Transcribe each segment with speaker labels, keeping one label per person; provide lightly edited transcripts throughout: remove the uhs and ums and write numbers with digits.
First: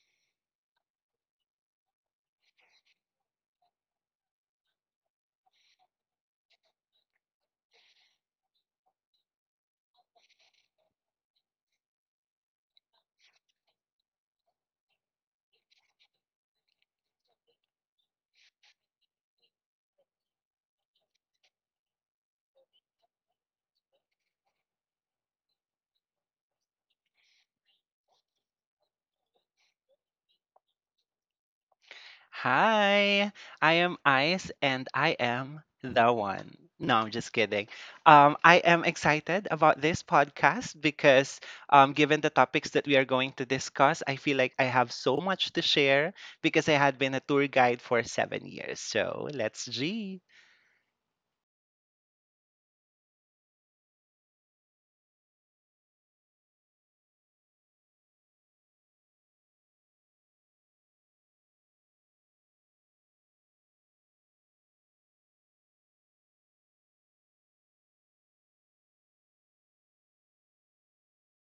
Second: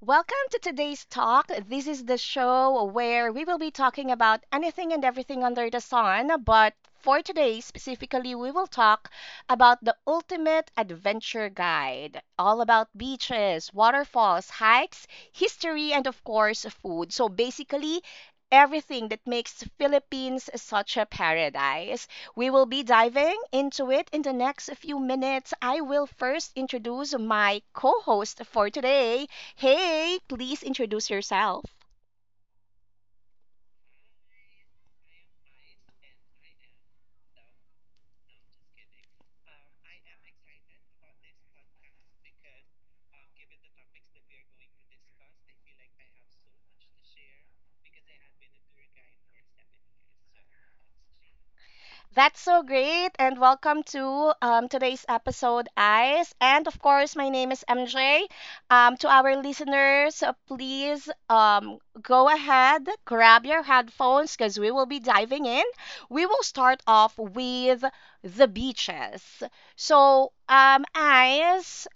Speaker 1: Welcome to today's talk. This is the show where we will be talking about anything and everything under the sun. But for today, specifically, we will talk about the ultimate adventure guide, all about beaches, waterfalls, hikes, history, and of course, food. So basically, everything that makes Philippines such a paradise. We will be diving into it in the next few minutes. I will first introduce my co host for today. Hey, please introduce yourself.
Speaker 2: Hi, I am Ice and I am the one. No, I'm just kidding. I am excited about this podcast because given the topics that we are going to discuss, I feel like I have so much to share because I had been a tour guide for 7 years. So let's G.
Speaker 1: That's so great, and welcome to today's episode, Eyes. And of course, my name is MJ. To our listeners, please, go ahead, grab your headphones because we will be diving in. We will start off with the beaches. So, Eyes,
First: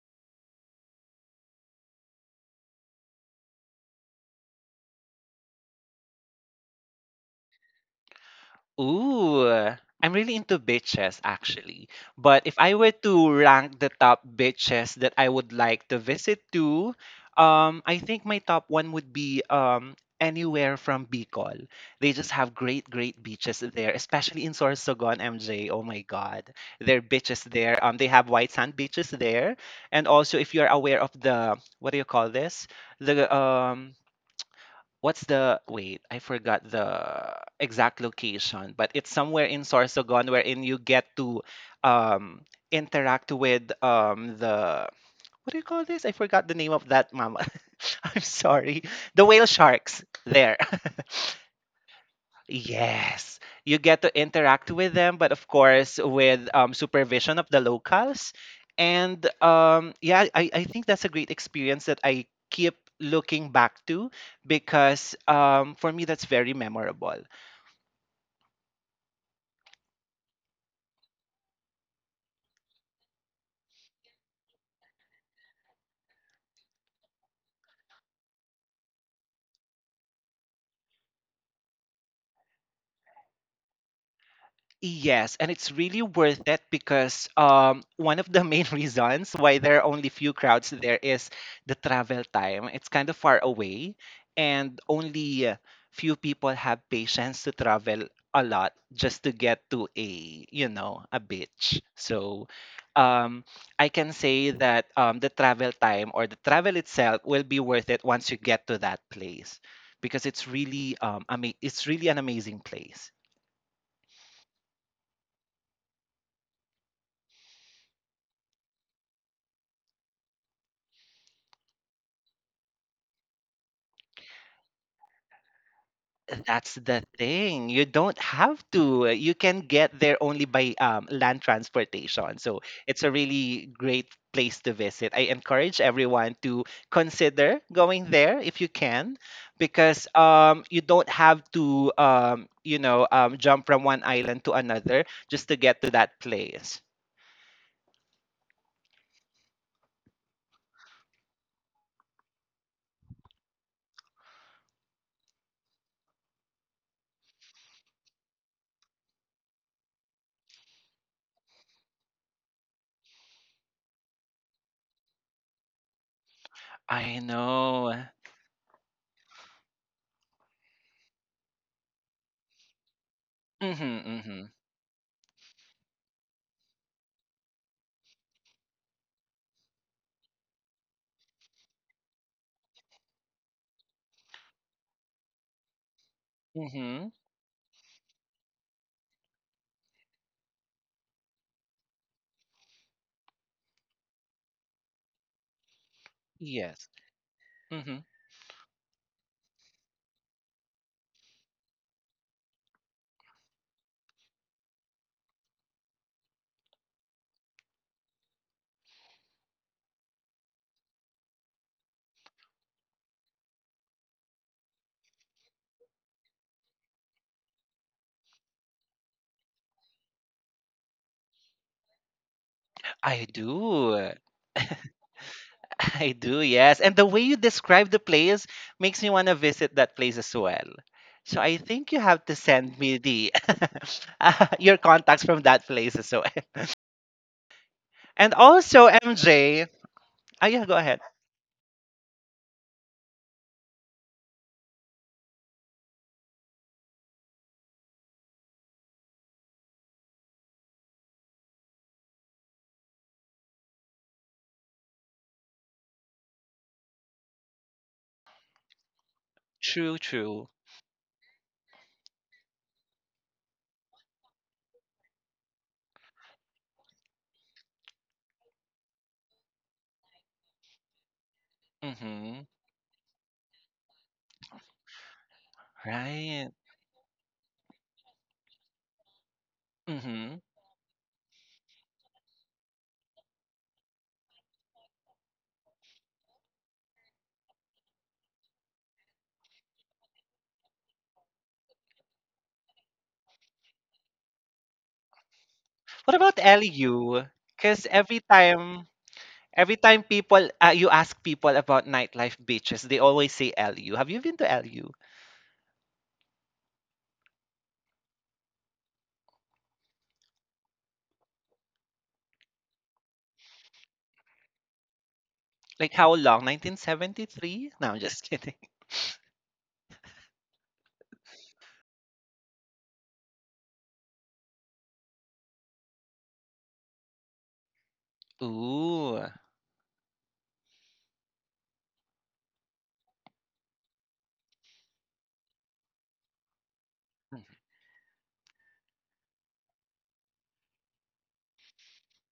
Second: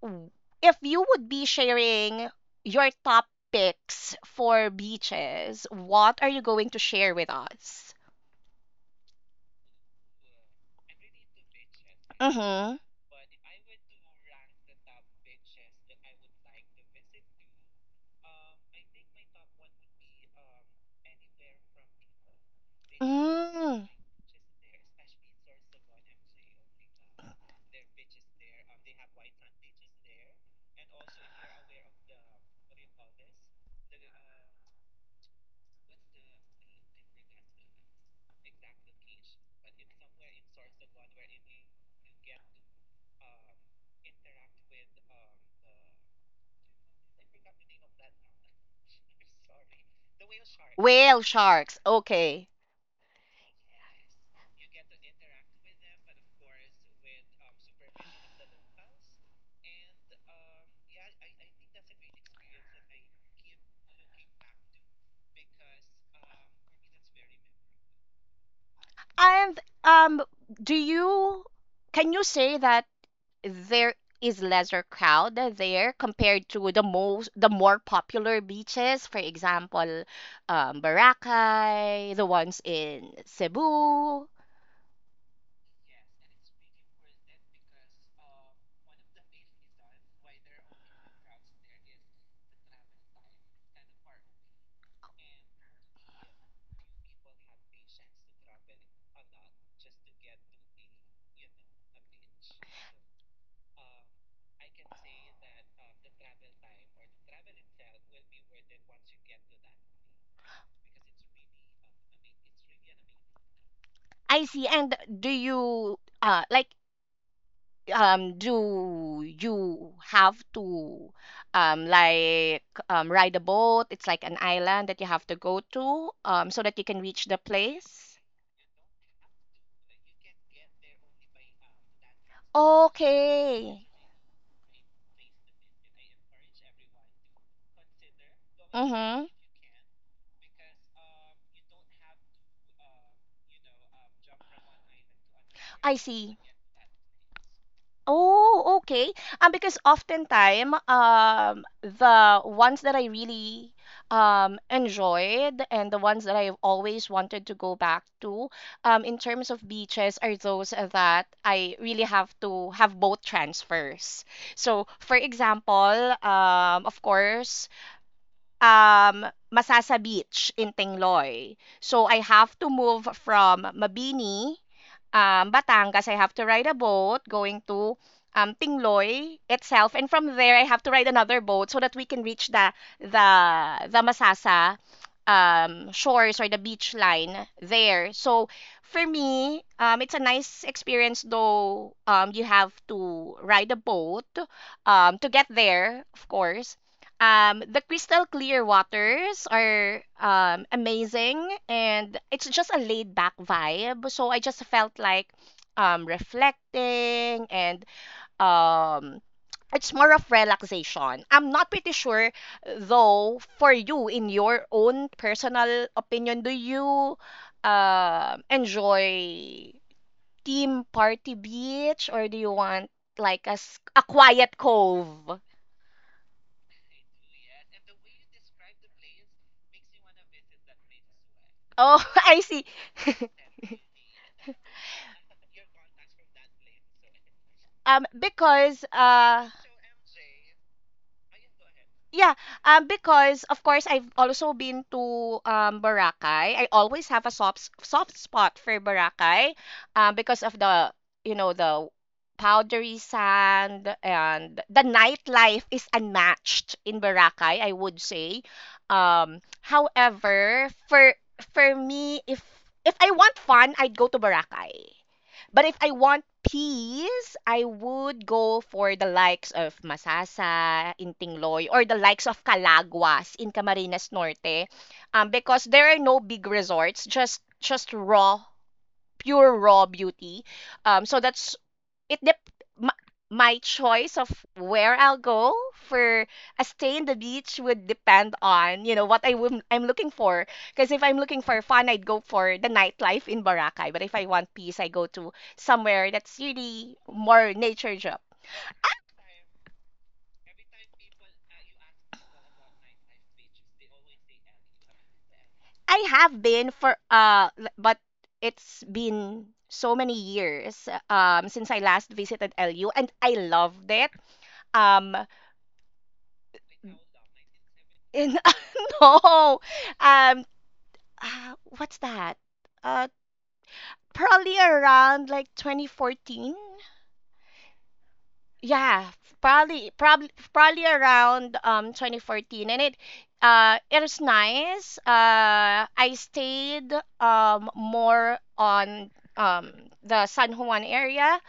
Speaker 1: w- if you would be sharing your top picks for beaches, what are you going to share with us?
Speaker 2: Ooh, I'm really into beaches actually. But if
Speaker 1: Mm-hmm.
Speaker 2: I were to rank the top beaches that I would like to visit to, I think my top one would be anywhere from Bicol. They just have great, great beaches
Speaker 1: Mm.
Speaker 2: there, especially in Sorsogon, MJ. Oh my God, their beaches there. They have white sand beaches there, and also if you're aware of the what do you call this? The What's the wait? I forgot the exact location, but it's somewhere in Sorsogon wherein you get to um interact with the what do you call this? I forgot the name of that mama. I'm sorry. The whale sharks there.
Speaker 1: Whale sharks. Okay.
Speaker 2: Yes, you get to interact with them, but of course with supervision of the locals. And yeah, I think that's a great experience that I keep looking back to because for me, that's very memorable.
Speaker 1: And um, do you, can you say that there is lesser crowd there compared to the more popular beaches, for example, Boracay, the ones in Cebu?
Speaker 2: Yes, and it's really worth it because one of the main reasons why there are only few crowds there is the travel time. It's kind of far away, and only few people have patience to travel a lot just to get to a, you know, a beach. So um, I can say that the travel time or the travel itself will be worth it once you get to that place because it's really it's really an amazing place.
Speaker 1: I see. And do you like, do you have to, like, ride a boat? It's like an island that you have to go to, so that you can
Speaker 2: That's
Speaker 1: reach
Speaker 2: the
Speaker 1: the
Speaker 2: thing. You
Speaker 1: place.
Speaker 2: don't have to. You can get there only by land transportation. So it's a
Speaker 1: Okay.
Speaker 2: really great place to visit. I encourage everyone to consider going there if you
Speaker 1: Mm-hmm.
Speaker 2: can, because you don't have to, you know, jump from one island to another just to
Speaker 1: I
Speaker 2: get to
Speaker 1: see.
Speaker 2: that place.
Speaker 1: Oh, okay. Because oftentimes, the ones that I really, enjoyed and the ones that I've always wanted to go back to, in terms of beaches, are those that I really have to have boat transfers. So, for example, of
Speaker 2: I
Speaker 1: course,
Speaker 2: know.
Speaker 1: um, Masasa Beach in Tingloy. So I have to move from
Speaker 2: Mm-hmm, mm-hmm,
Speaker 1: Mabini, Batangas. I have to ride a boat going to, Tingloy itself, and from there I have to ride another boat so that we can reach the the the Masasa, shores or the
Speaker 2: mm-hmm.
Speaker 1: beach line there. So for me, it's a nice experience, though you have to ride a boat, to get there, of
Speaker 2: Yes.
Speaker 1: course.
Speaker 2: Mm-hmm.
Speaker 1: The crystal clear waters are, amazing, and it's just a laid back vibe. So I just felt like, reflecting, and, um, it's more of relaxation. I'm not pretty sure, though, for you, in your own personal opinion, do you, enjoy team party beach, or do you
Speaker 2: I
Speaker 1: want like a,
Speaker 2: do.
Speaker 1: a quiet cove?
Speaker 2: I do, yes. And the way you describe the place makes me want to visit that place as well. So I think you have to
Speaker 1: Oh,
Speaker 2: send
Speaker 1: I
Speaker 2: me
Speaker 1: see.
Speaker 2: the your contacts from that place as well. And
Speaker 1: um
Speaker 2: also
Speaker 1: because
Speaker 2: MJ,
Speaker 1: uh
Speaker 2: ah yeah, go ahead.
Speaker 1: yeah, because of course I've also been to Boracay. I always have a soft spot for Boracay, because of the, you know, the powdery sand, and the nightlife is unmatched in Boracay, I would say.
Speaker 2: True, true.
Speaker 1: However, for me, if I want fun, I'd go to Boracay. But if I want peace, I would go for the likes of Masasa, Intingloy, or the
Speaker 2: Mm-hmm.
Speaker 1: likes of Calaguas in Camarines Norte, because there are
Speaker 2: Right.
Speaker 1: no big resorts, just raw, pure raw
Speaker 2: Mm-hmm.
Speaker 1: beauty. So that's, it dep my, choice of where I'll go for a stay in the beach would depend on, you know, what I would I'm looking for. Because if I'm looking for fun, I'd go for the nightlife in Boracay. But if I want peace, I go to
Speaker 2: What about
Speaker 1: somewhere that's
Speaker 2: LU?
Speaker 1: really
Speaker 2: Because
Speaker 1: more
Speaker 2: every
Speaker 1: nature job.
Speaker 2: time, every time people you ask people about nightlife beaches, they always say LU. Have you been to LU?
Speaker 1: I have been, for but it's been so many years since I last visited LU, and I loved it.
Speaker 2: Like
Speaker 1: Um,
Speaker 2: how long? 1973? No, I'm just kidding.
Speaker 1: in, no, um, what's that? Uh, Probably around like 2014,
Speaker 2: Ooh.
Speaker 1: yeah, probably around 2014. And it, it was nice. I
Speaker 2: Mm.
Speaker 1: stayed more on um the San Juan area.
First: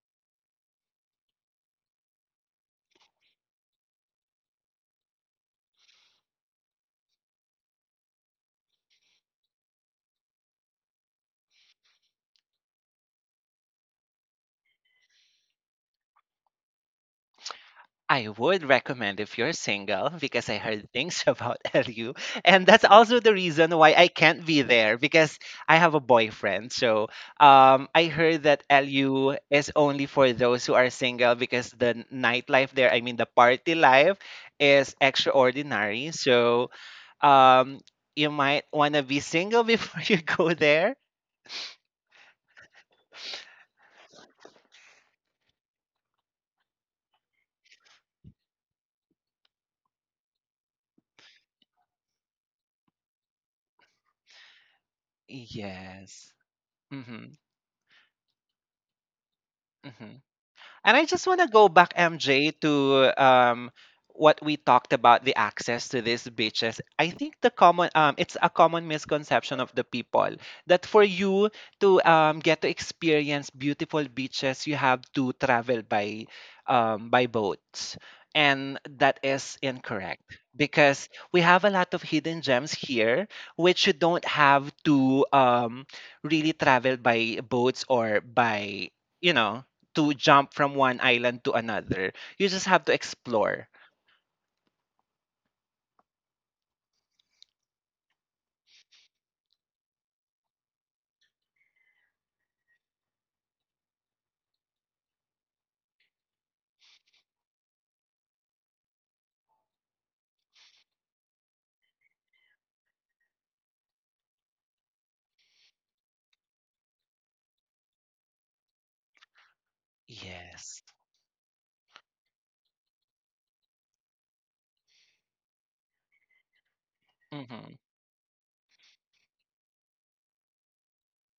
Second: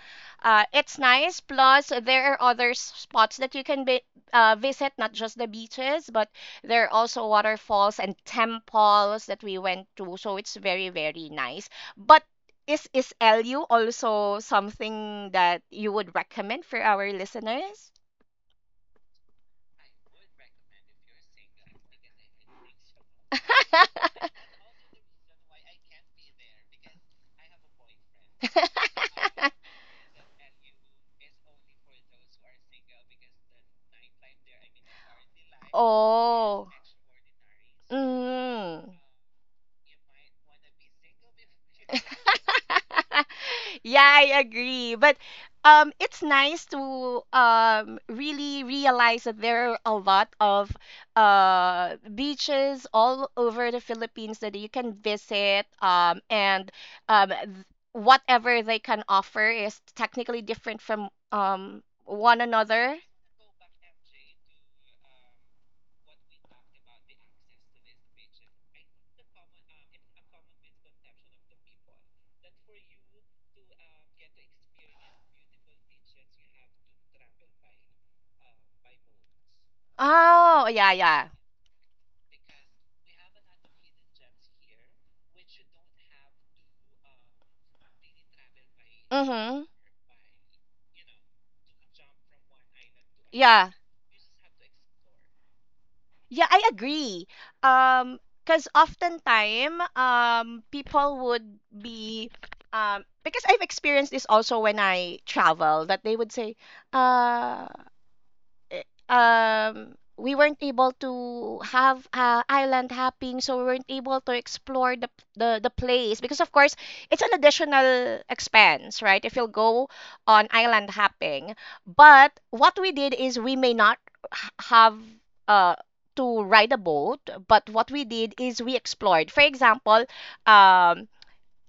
Speaker 1: It's nice, plus there are other spots that you can be, visit, not just the beaches, but there are also waterfalls and temples that we went to, so it's very nice. But is LU also something that you would recommend for our listeners?
Speaker 2: I would recommend if you're single because I heard things about LU. And that's also the reason why I can't be there because I have a boyfriend. So I heard that LU is only for those who are single because the nightlife there, I mean, the party life is extraordinary.
Speaker 1: Oh.
Speaker 2: So um, you
Speaker 1: Mm.
Speaker 2: might want to be single before you go there.
Speaker 1: Yeah, I agree. But it's nice to, really realize that there are a lot of, beaches all over the Philippines that you can visit,
Speaker 2: Yes.
Speaker 1: and um, th-
Speaker 2: hmm
Speaker 1: whatever they can offer is technically different from,
Speaker 2: And I just want to go back,
Speaker 1: one
Speaker 2: MJ,
Speaker 1: another.
Speaker 2: to what we talked about the access to these beaches. I think the common it's a common misconception of the people that for you to get to experience beautiful beaches, you have to travel by boats. And that is incorrect
Speaker 1: Oh, yeah, yeah.
Speaker 2: because we have a lot of hidden gems here, which you don't have to really travel by boats or by,
Speaker 1: Mm-hmm.
Speaker 2: you know, to jump from one island to another. You just have to
Speaker 1: Yeah.
Speaker 2: explore.
Speaker 1: Yeah, I agree. Um, because oftentimes, people would be, because I've experienced this also when I travel, that they would say, uh, we weren't able to have, island hopping, so we weren't able to explore the place, because, of course, it's an additional expense, right, if you'll go on island
Speaker 2: Yes.
Speaker 1: hopping. But what we did is, we may not have, uh to ride a boat, but what we
Speaker 2: Mm-hmm.
Speaker 1: did is we explored, for example, um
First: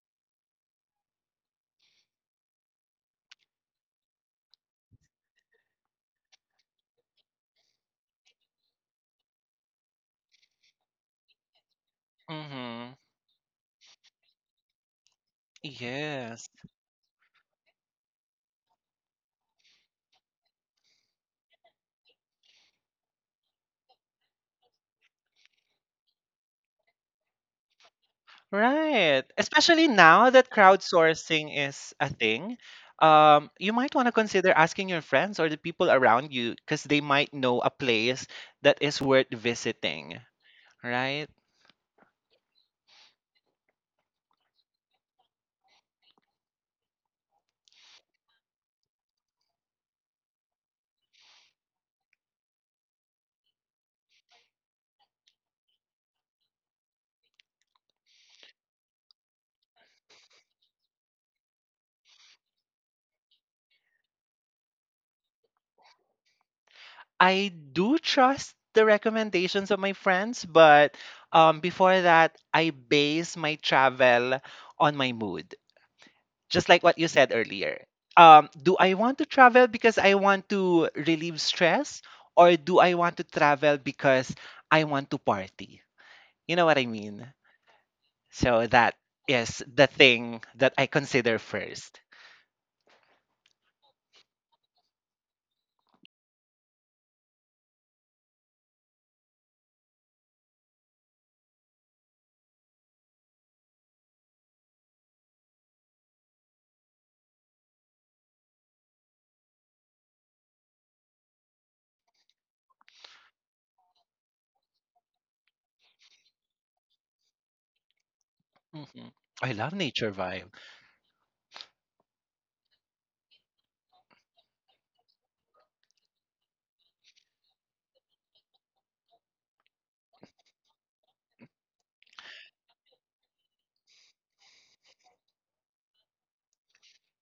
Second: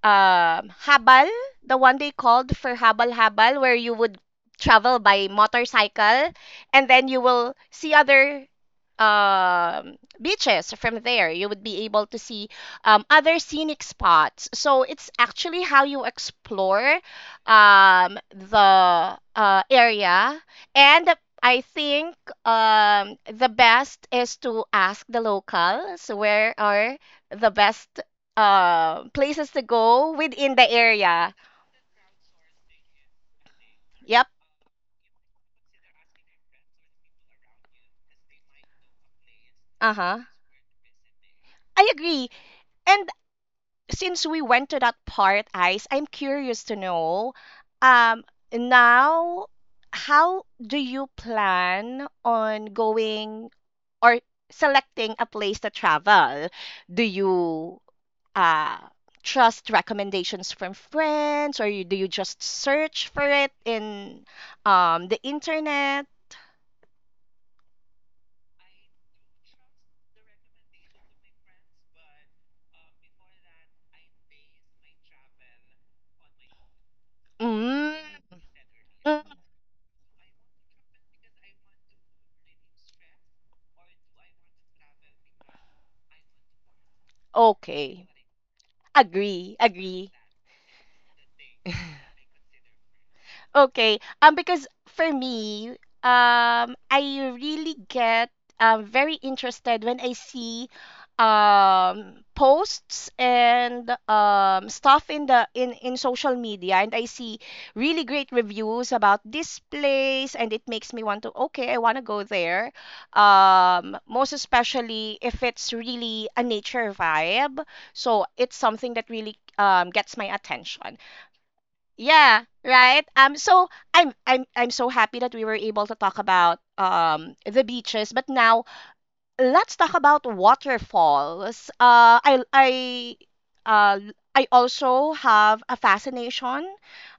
Speaker 1: Habal, the one they called, for Habal Habal, where you would travel by motorcycle, and then you will see other, beaches from there. You would be able to see,
Speaker 2: Mm-hmm.
Speaker 1: other scenic spots. So it's actually how you
Speaker 2: Yes.
Speaker 1: explore, the, area. And I think, the best is to ask the locals where are the best,
Speaker 2: Right.
Speaker 1: places to
Speaker 2: Especially
Speaker 1: go
Speaker 2: now
Speaker 1: within
Speaker 2: that
Speaker 1: the area.
Speaker 2: crowdsourcing is a thing, you might want to
Speaker 1: Yep.
Speaker 2: consider asking your friends or the people around you because they might know a place that is worth
Speaker 1: Uh huh.
Speaker 2: visiting. Right.
Speaker 1: I agree. And since we went to that part, Ice, I'm curious to know, um, now, how do you plan on going, or selecting a place to travel? Do you, uh trust recommendations from friends, or you, do you just search for it in, the internet?
Speaker 2: I do trust the recommendations of my friends, but before that, I base my travel on my mood. Just like what you said
Speaker 1: Mm.
Speaker 2: earlier. Do I
Speaker 1: Mm.
Speaker 2: want to travel because I want to relieve stress, or do I want to travel because I want to party? You know what I mean?
Speaker 1: Okay.
Speaker 2: So that
Speaker 1: Agree,
Speaker 2: is the
Speaker 1: agree.
Speaker 2: thing that I consider first.
Speaker 1: Okay. Because for me, I really get, very interested when I see, posts and, stuff in the, in social media, and I see really great reviews about this place, and it makes me want to, okay, I want to go there, most especially if it's really a nature vibe. So it's something that
Speaker 2: hmm
Speaker 1: really,
Speaker 2: I love
Speaker 1: gets
Speaker 2: nature
Speaker 1: my
Speaker 2: vibe.
Speaker 1: attention. Yeah, right. So I'm so happy that we were able to talk about, the beaches, but now let's talk about waterfalls. Uh I also have a fascination,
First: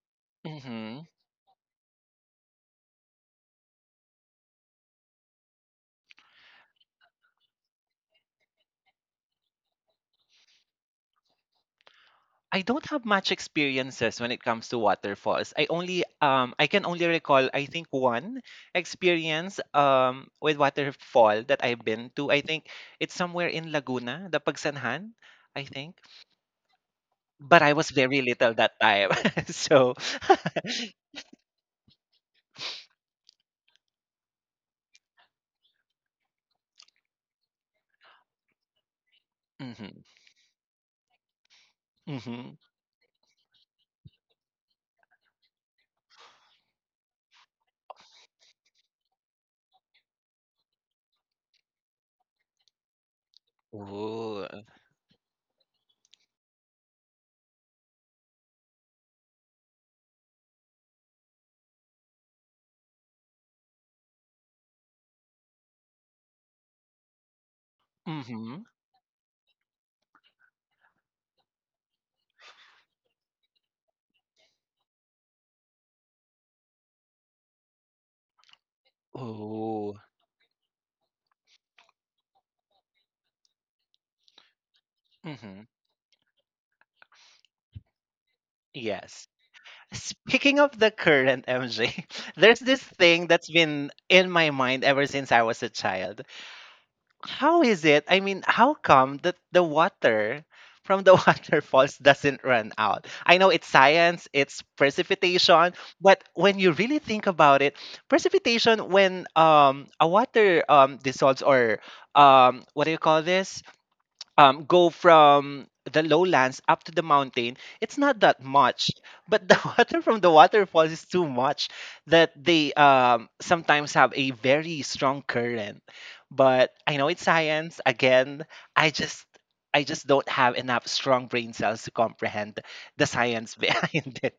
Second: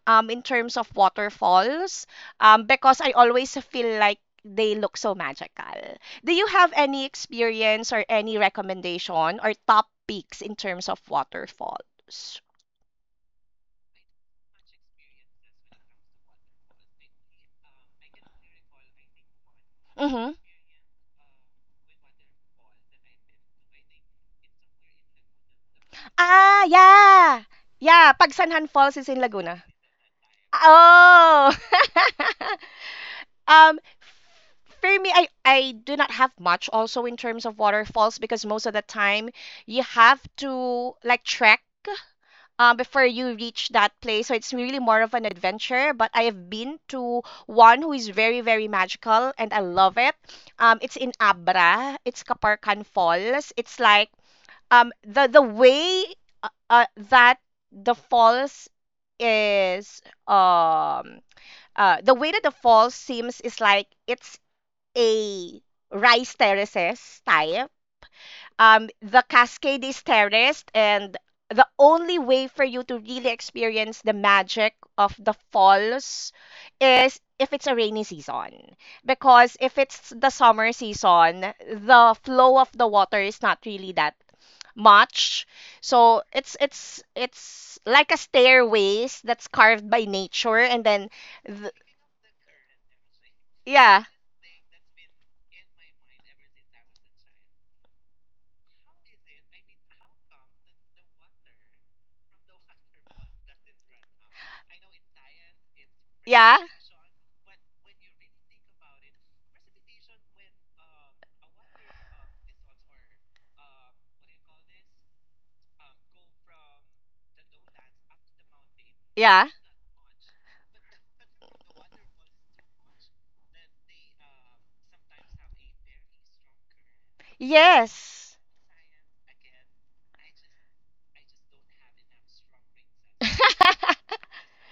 Speaker 1: in terms of
Speaker 2: Mhm.
Speaker 1: waterfalls, because I always feel like they look so magical. Do you have any experience or any recommendation or top picks in terms of waterfalls?
Speaker 2: I don't have much experiences when it comes to waterfalls. I can only recall I think one experience
Speaker 1: Mm-hmm.
Speaker 2: um with waterfall that I've been to. I think it's somewhere in Laguna, the Pagsanhan, I think.
Speaker 1: Ah, yeah.
Speaker 2: But I
Speaker 1: Yeah,
Speaker 2: was
Speaker 1: pag
Speaker 2: very
Speaker 1: Sanhan
Speaker 2: little
Speaker 1: Falls is
Speaker 2: that
Speaker 1: in
Speaker 2: time.
Speaker 1: Laguna.
Speaker 2: So
Speaker 1: Ah. Oh. um for me, I do not have much also in terms of waterfalls, because most of the time you have
Speaker 2: mhm
Speaker 1: to like trek,
Speaker 2: mhm
Speaker 1: before you reach that place. So it's really more of an adventure. But I have been to one who is very, very magical, and I love it. It's in Abra. It's Kaparkan Falls. It's like,
Speaker 2: ooh
Speaker 1: the way that the falls is, um the way that the falls seems, is like it's a rice terraces type. The
Speaker 2: mhm
Speaker 1: cascade is terraced, and the only way for you to really experience the magic of the falls is if it's a rainy season. Because if it's the
Speaker 2: ooh
Speaker 1: summer season, the flow of the water is not really that much. So
Speaker 2: mhm
Speaker 1: it's it's like a stairways that's carved
Speaker 2: yes.
Speaker 1: by nature, and then
Speaker 2: Speaking of the
Speaker 1: th-
Speaker 2: current MJ, there's this thing
Speaker 1: yeah,
Speaker 2: that's been in my mind ever since I was a child. How is it? I mean, how come that the water from the waterfalls doesn't run out? I know it's science, it's precipitation,
Speaker 1: yeah,
Speaker 2: but when you really think about it, precipitation when a water dissolves or what do you call this? Go from the lowlands up to the mountain, it's not that
Speaker 1: yeah.
Speaker 2: much. But the water from the waterfalls is too much that they sometimes have a very strong current. But I know it's science.
Speaker 1: Yes.
Speaker 2: Again, I just I just don't have enough strong brain cells to comprehend the science behind it.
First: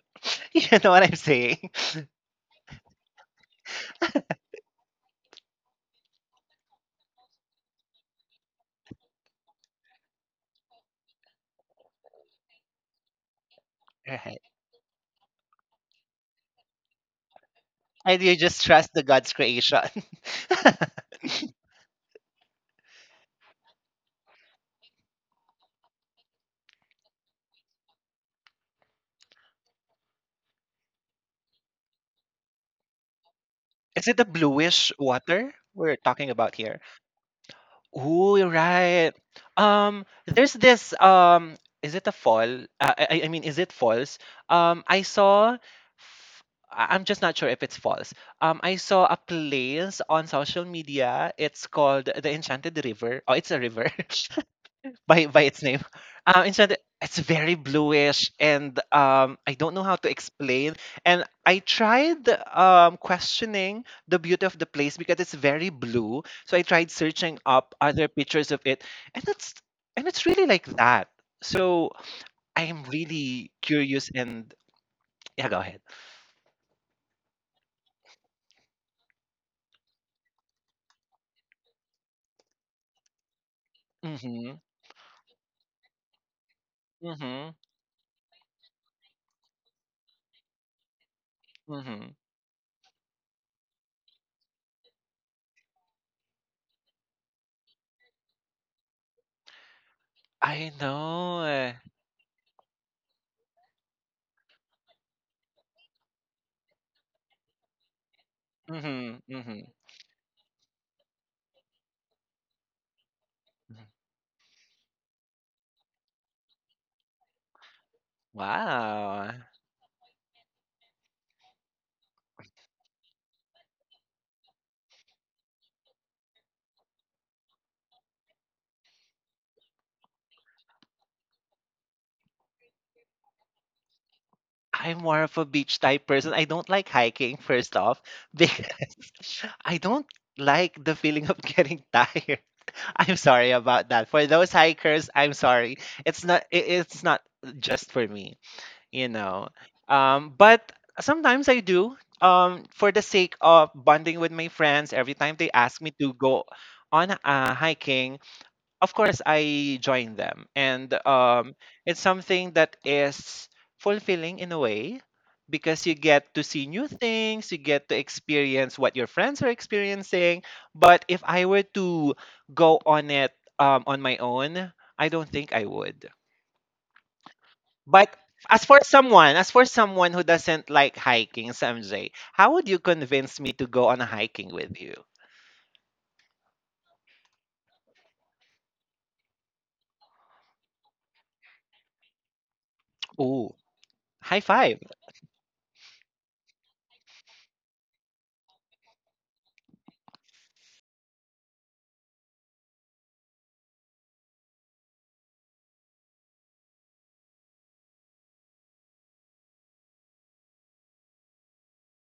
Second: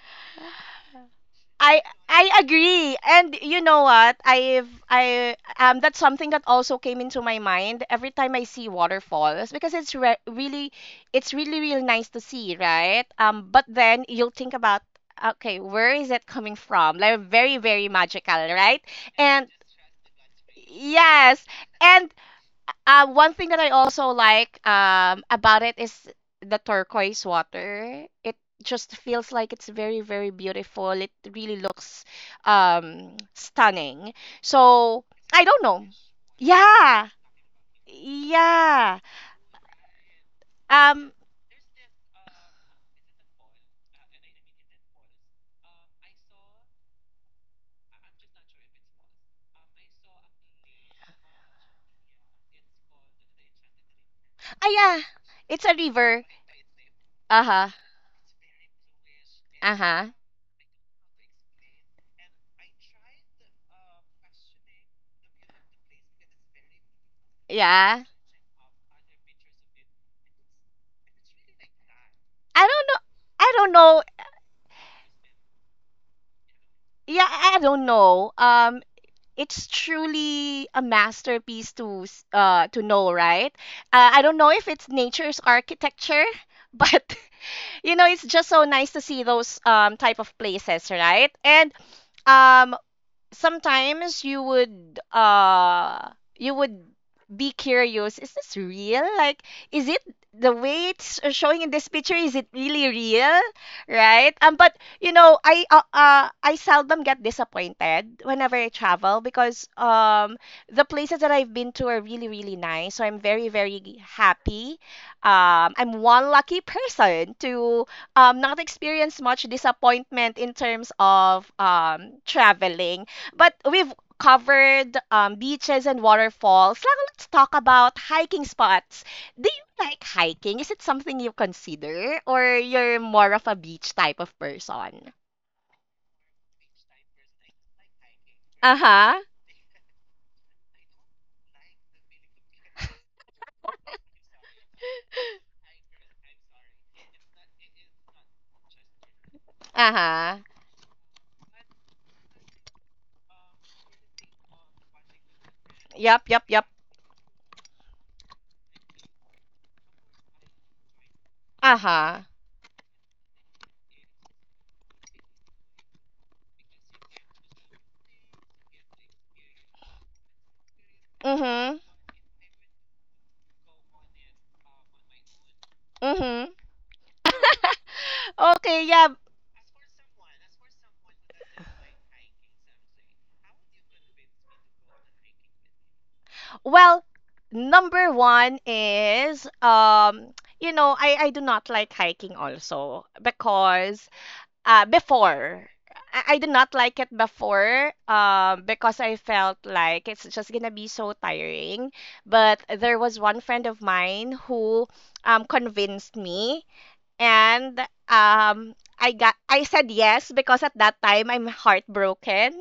Speaker 2: You know what I'm saying?
Speaker 1: I agree. And you know what? I've I That's something that also came into my mind every time I see waterfalls, because it's re really, it's really nice to see, right? Um, but then you'll
Speaker 2: Right.
Speaker 1: think about, okay, where is it coming from? Like, very, very
Speaker 2: And
Speaker 1: magical,
Speaker 2: you just
Speaker 1: right?
Speaker 2: trust the God's
Speaker 1: And
Speaker 2: creation.
Speaker 1: yes. And, one thing that I also like, about it is the turquoise water. It just feels like it's very, very beautiful. It really looks,
Speaker 2: Is it
Speaker 1: stunning.
Speaker 2: the bluish
Speaker 1: So I
Speaker 2: water
Speaker 1: don't know.
Speaker 2: we're talking about here?
Speaker 1: Yeah.
Speaker 2: Ooh, you're
Speaker 1: Yeah.
Speaker 2: right. There's this
Speaker 1: Um,
Speaker 2: is it a fall? I mean, is it false? Um, I saw. f- I'm just not sure if it's false. I saw a place on social media. It's called the Enchanted River. Oh, it's a river.
Speaker 1: ah, yeah.
Speaker 2: By its
Speaker 1: It's a
Speaker 2: name.
Speaker 1: river.
Speaker 2: Instead, it's very
Speaker 1: Uh-huh.
Speaker 2: bluish, and I don't know how
Speaker 1: Uh-huh.
Speaker 2: to explain. And I tried questioning the beauty of the place because it's very blue. So I tried searching up
Speaker 1: Yeah.
Speaker 2: other pictures of it, and it's and it's really like that. So
Speaker 1: I
Speaker 2: I
Speaker 1: don't
Speaker 2: am
Speaker 1: know. I
Speaker 2: really
Speaker 1: don't know.
Speaker 2: curious, and yeah, go ahead.
Speaker 1: Yeah, I don't know. Um, it's truly a masterpiece to, to know, right? I don't know if
Speaker 2: Mhm.
Speaker 1: it's nature's architecture, but,
Speaker 2: Mhm.
Speaker 1: you know, it's just so nice to see those, type of places, right? And,
Speaker 2: Mhm.
Speaker 1: um sometimes you would be curious, is this real? Like, is it, the way
Speaker 2: I
Speaker 1: it's, showing
Speaker 2: know.
Speaker 1: in this
Speaker 2: Eh.
Speaker 1: picture, is it really real, right? But you know, I seldom get disappointed whenever I travel,
Speaker 2: Mhm.
Speaker 1: because,
Speaker 2: Mhm.
Speaker 1: the places that I've been to are really nice, so I'm very, very
Speaker 2: Mhm.
Speaker 1: happy. I'm one lucky person to, not experience much
Speaker 2: Wow.
Speaker 1: disappointment in terms of, traveling. But we've covered, beaches and waterfalls. Now let's talk about hiking spots. Do you like hiking? Is it something you consider, or you're more of a beach type of person?
Speaker 2: I'm more of a beach type person. I don't like hiking, first off,
Speaker 1: Uh
Speaker 2: because
Speaker 1: huh.
Speaker 2: I don't like the feeling of getting tired. I'm sorry about that. For those hikers, I'm sorry. It's not just for me, you know.
Speaker 1: Uh huh.
Speaker 2: But sometimes I do. For the sake of bonding with my friends, every time they ask
Speaker 1: Yep.
Speaker 2: me
Speaker 1: Yep.
Speaker 2: to
Speaker 1: Yep.
Speaker 2: go on hiking, of course I join them and
Speaker 1: Uh
Speaker 2: um
Speaker 1: huh.
Speaker 2: it's something that is fulfilling in a way because you get to see new things, you get to experience what your friends are experiencing, but if
Speaker 1: Mhm.
Speaker 2: I were to go on it on my own, I don't think I
Speaker 1: Mhm.
Speaker 2: would. But
Speaker 1: Okay. Yeah.
Speaker 2: as for someone who doesn't like hiking, Samjay, how would you convince me to go on a hiking with you?
Speaker 1: Well, number one is, um. You know, I do not like hiking also
Speaker 2: Ooh,
Speaker 1: because,
Speaker 2: high five.
Speaker 1: before. I did not like it before, because I felt like it's just gonna be so tiring. But there was one friend of mine who convinced me, and I said yes because at that time I'm heartbroken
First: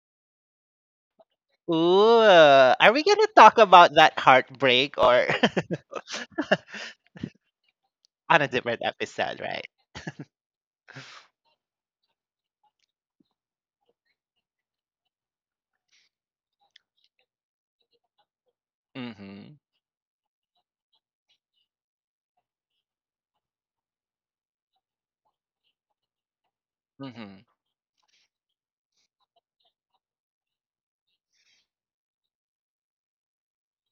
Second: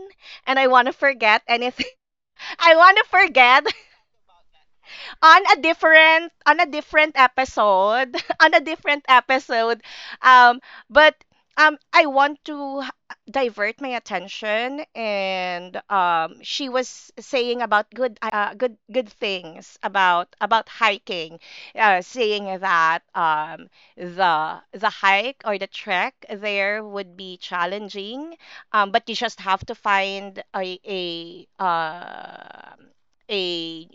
Speaker 1: and I want to forget anything.
Speaker 2: Ooh,
Speaker 1: I
Speaker 2: are
Speaker 1: want
Speaker 2: we
Speaker 1: to
Speaker 2: gonna talk
Speaker 1: forget
Speaker 2: about that heartbreak or
Speaker 1: on a different episode,
Speaker 2: on a
Speaker 1: on a
Speaker 2: different
Speaker 1: different
Speaker 2: episode, right?
Speaker 1: episode. Um but I want to divert my attention, and she was saying about good
Speaker 2: Mhm.
Speaker 1: things about hiking, saying that the hike or the trek there would be
Speaker 2: Mhm.
Speaker 1: challenging, but you just have to find a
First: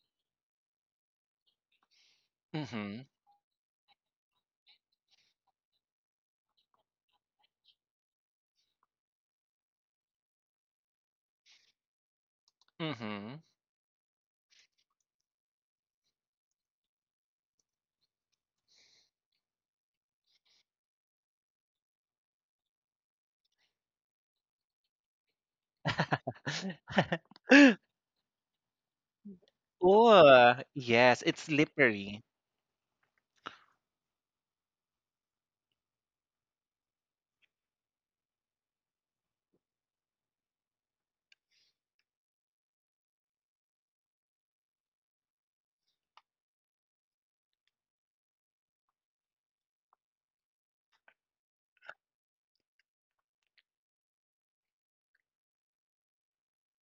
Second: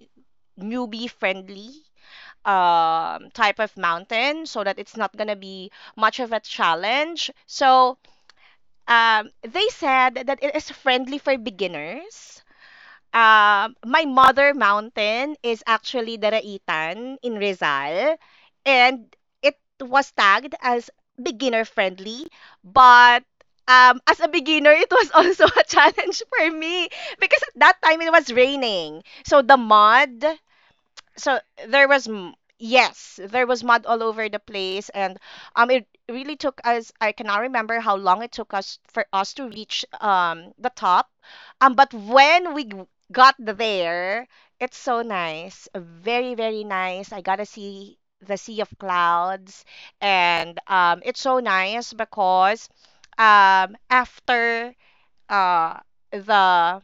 Speaker 1: newbie friendly
Speaker 2: Mhm.
Speaker 1: type of mountain so that it's not going to be much of a challenge. They said that it is friendly for beginners.
Speaker 2: Mhm.
Speaker 1: My mother mountain is actually Daraitan in Rizal, and it was tagged as beginner friendly. But as a beginner, it was also a challenge for me because at that time it was raining. So the mud,
Speaker 2: Ooh, yes,
Speaker 1: so
Speaker 2: it's
Speaker 1: there was
Speaker 2: slippery.
Speaker 1: yes, there was mud all over the place. And it really took us, I cannot remember how long it took us for us to reach the top. But when we got there, it's so nice, very very nice. I gotta see the sea of clouds. And it's so nice because um after uh the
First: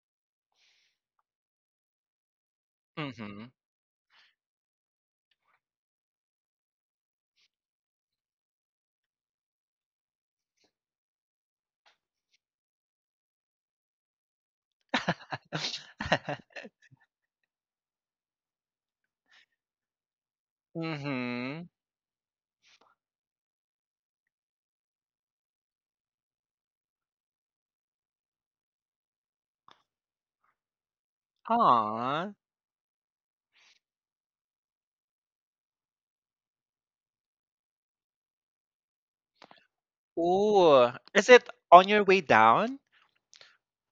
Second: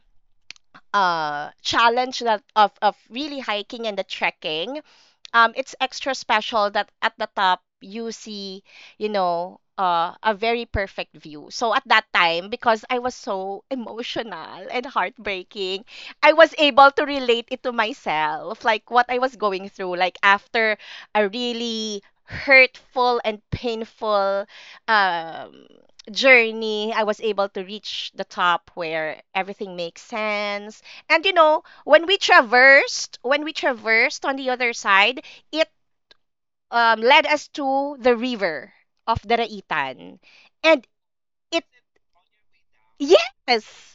Speaker 1: uh challenge that of really
Speaker 2: Mhm.
Speaker 1: hiking and the trekking, it's extra special that at the top you see, you know, a very perfect view. So at that time, because I was so emotional and heartbreaking, I was able to relate it to myself, like what I was going through, like after a
Speaker 2: Mhm.
Speaker 1: really hurtful and painful um journey, I was able to reach the top where everything makes sense. And you know, when we
Speaker 2: Aw.
Speaker 1: traversed, on the other side, it led us to the river of the Raitan. And
Speaker 2: Ooh, is it
Speaker 1: it,
Speaker 2: on your way down?
Speaker 1: yes.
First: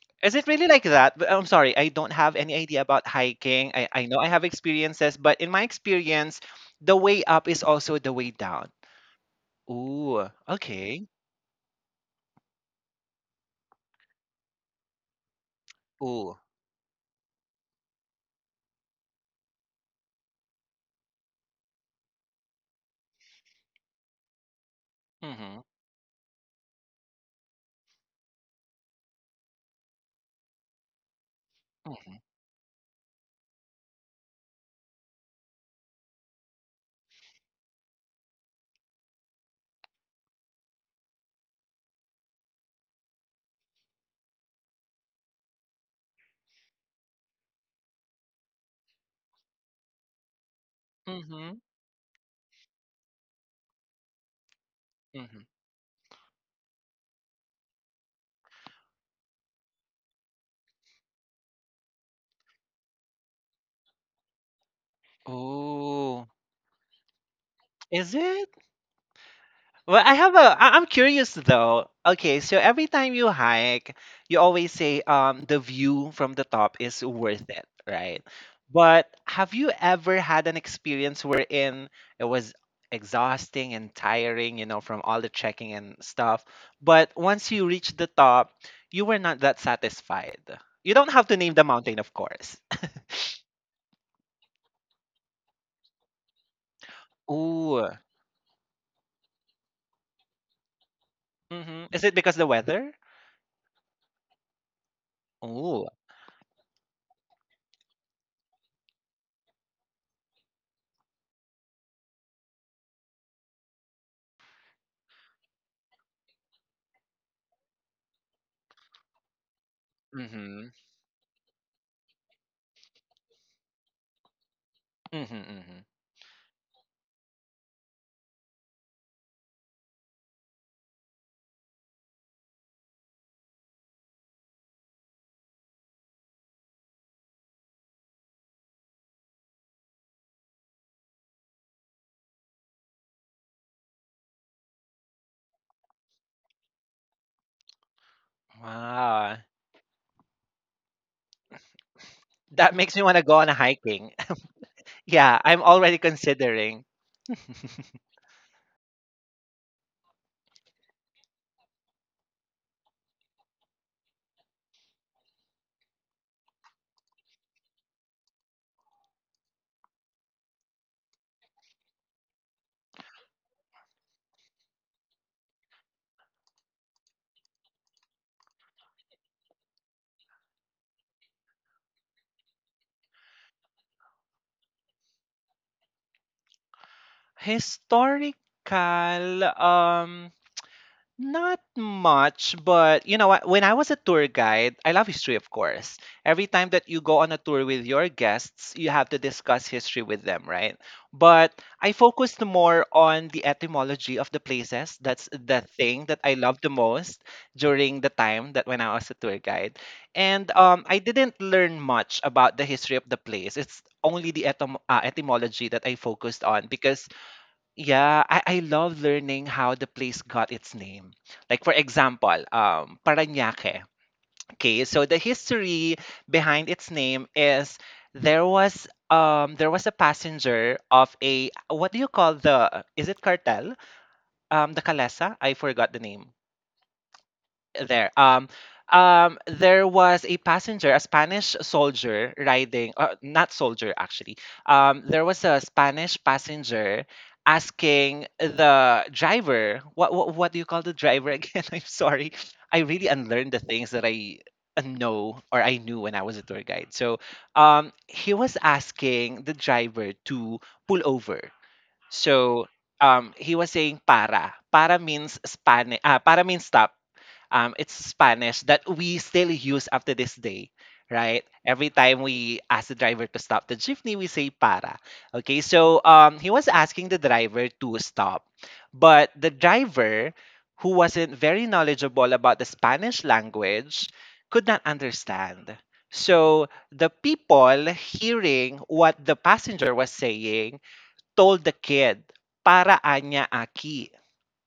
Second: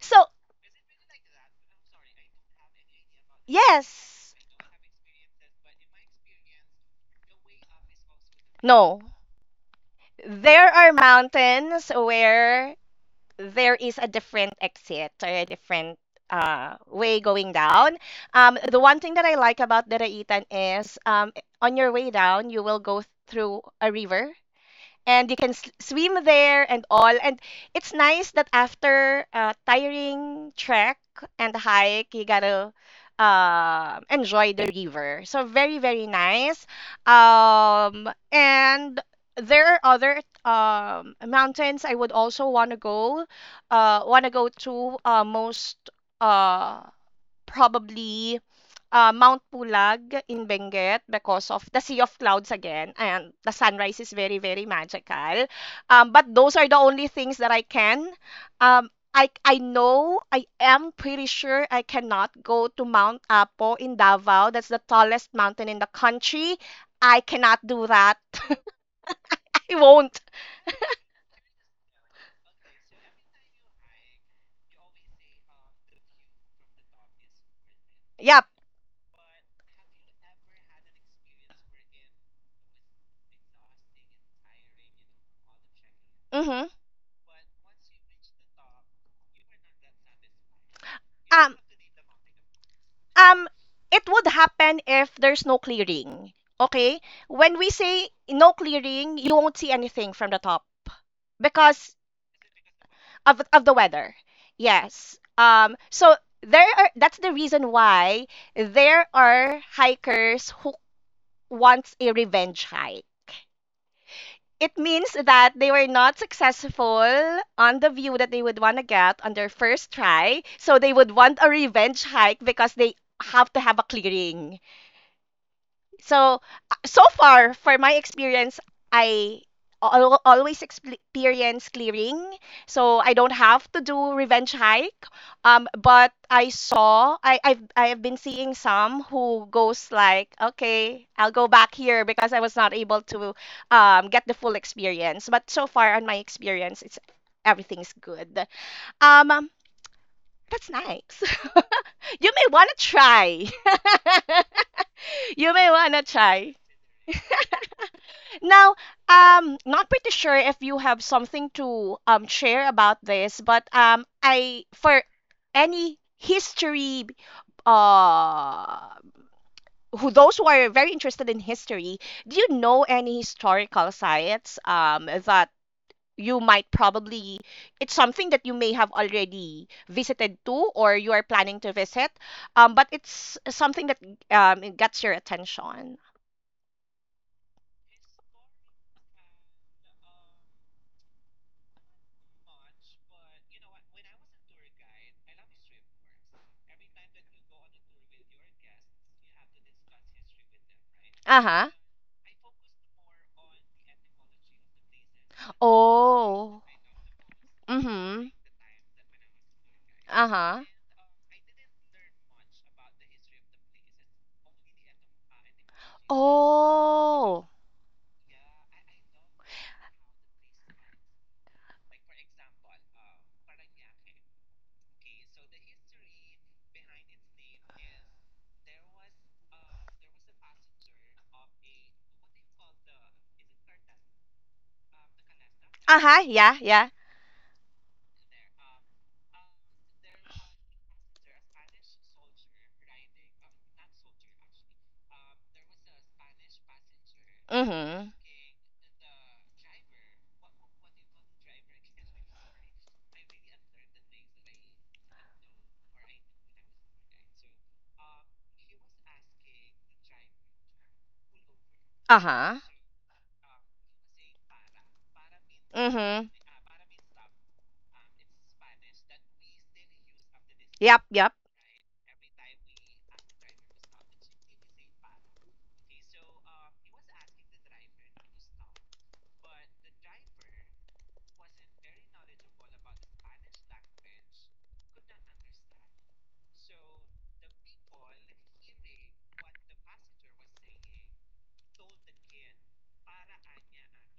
Speaker 1: So,
Speaker 2: Is it really like that? But I'm sorry, I don't have any idea about hiking. I know I
Speaker 1: yes.
Speaker 2: have experiences, but in my experience, the way up is also the way down.
Speaker 1: No.
Speaker 2: Ooh,
Speaker 1: There are
Speaker 2: okay.
Speaker 1: mountains where there is a different exit or a different
Speaker 2: Ooh.
Speaker 1: way going down. The one thing that I like about the Raitan is, on your way down, you will go through a river and you can
Speaker 2: Mhm.
Speaker 1: swim there and all. And it's nice that after a tiring trek and hike,
Speaker 2: Mhm.
Speaker 1: you gotta enjoy the river. So very very nice. And there are other mountains I would also want to go. Want to go to, most uh, probably, Mount Pulag in Benguet, because
Speaker 2: Mhm.
Speaker 1: of the sea of clouds again, and the sunrise is very, very
Speaker 2: Mhm.
Speaker 1: magical. But those are the only things that I can. I know, I am pretty sure I cannot go to Mount Apo in Davao. That's the tallest mountain in the
Speaker 2: Ooh.
Speaker 1: country. I cannot do
Speaker 2: Is
Speaker 1: that.
Speaker 2: it?
Speaker 1: I
Speaker 2: Well, I
Speaker 1: won't.
Speaker 2: have a. I'm curious though. Okay, so every time you hike, you always say the view from the top is worth it, right?
Speaker 1: Yep.
Speaker 2: But have you ever had an experience wherein it was exhausting and tiring, you know, from all the trekking and stuff,
Speaker 1: Mm-hmm.
Speaker 2: but once you reached the top, you were not that satisfied. You don't have to name
Speaker 1: Um,
Speaker 2: the mountain, of course.
Speaker 1: um it would happen if there's no clearing. Okay, when we
Speaker 2: Ooh.
Speaker 1: say no clearing, you won't see anything from the top
Speaker 2: Mhm.
Speaker 1: because
Speaker 2: Is it because the weather?
Speaker 1: of the weather. Yes.
Speaker 2: Oh.
Speaker 1: There, are that's the reason why there are hikers who wants a revenge hike. It means that they were not successful on the view that they would want to get on their first try,
Speaker 2: Mhm.
Speaker 1: so they would want a revenge hike because they have to have a clearing.
Speaker 2: Mhm, mhm.
Speaker 1: So, so far, for my experience, I always experience clearing. So, I don't have to do revenge hike. But I saw, I have been seeing some who goes like, okay, I'll go back here because I was not able to get the full experience. But so far, on my experience, it's everything's good.
Speaker 2: Wow.
Speaker 1: Um, that's nice. You may
Speaker 2: That
Speaker 1: want
Speaker 2: makes me
Speaker 1: to
Speaker 2: want to go on a
Speaker 1: try.
Speaker 2: hiking. Yeah, I'm
Speaker 1: You may
Speaker 2: already
Speaker 1: want to try.
Speaker 2: considering.
Speaker 1: Now, not pretty sure if you have something to share about this, but I for any history, uh who, those who are very interested in history, do you know any historical sites that you might probably, it's something that you may have already visited to or you are planning to visit, but it's something that it gets your attention.
Speaker 2: Historical um Not much, but you know what? When I was a tour guide, I love history, of course. Every time that you go on a tour with your guests, you have to discuss history with them, right? But I
Speaker 1: Uh-huh.
Speaker 2: focused more on the etymology of the places. That's the thing that I love the
Speaker 1: Oh.
Speaker 2: most during the
Speaker 1: Mm-hmm.
Speaker 2: time that when I was a tour guide. And
Speaker 1: Uh-huh.
Speaker 2: I didn't learn much about the history of the place. It's only the etymology that I focused on because
Speaker 1: Oh.
Speaker 2: yeah, I love learning how the place got its name. Like for example, Parañaque. Okay, so the history behind its name is there was a passenger of a what do you call the is it cartel? The Calesa? I forgot the name
Speaker 1: Uh-huh. Yeah, yeah.
Speaker 2: there. Um, there was a passenger, a Spanish soldier riding, not soldier actually. There was a Spanish passenger asking
Speaker 1: Mm-hmm.
Speaker 2: the driver, what do you call the driver again? I'm sorry, I really unlearned the things that I know or I knew when I was a tour guide. So, he was asking the driver to pull over. So,
Speaker 1: Uh-huh.
Speaker 2: he was saying para. Para means Spanish. Para
Speaker 1: Mm-hmm.
Speaker 2: means stop, it's Spanish that we still use up to this day,
Speaker 1: Yep,
Speaker 2: right?
Speaker 1: yep.
Speaker 2: Every time we ask the driver to stop the jeepney, we say para. Okay, so he was asking the driver to stop, but the driver, who wasn't very knowledgeable about the Spanish language, could not understand. So the people hearing what the passenger was saying told the kid, "para anya aquí."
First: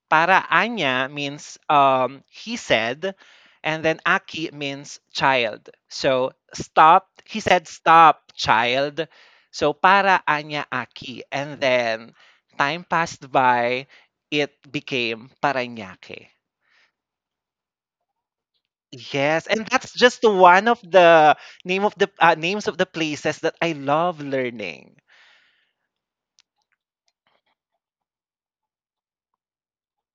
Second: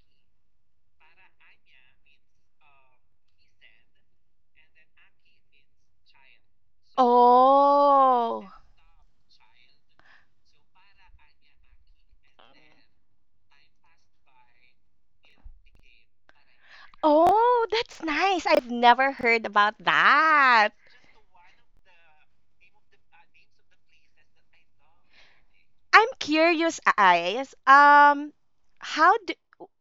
Speaker 2: Para Anya means, he said, and then Aki means child. So stop, he said, stop,
Speaker 1: Oh.
Speaker 2: child. So para Anya Aki. And then time passed by, it became Paranaque.
Speaker 1: Oh, that's nice. I've never
Speaker 2: Yes,
Speaker 1: heard
Speaker 2: and
Speaker 1: about
Speaker 2: that's just one of
Speaker 1: that.
Speaker 2: the name of the names of the places that I love learning.
Speaker 1: I'm curious, eyes. How do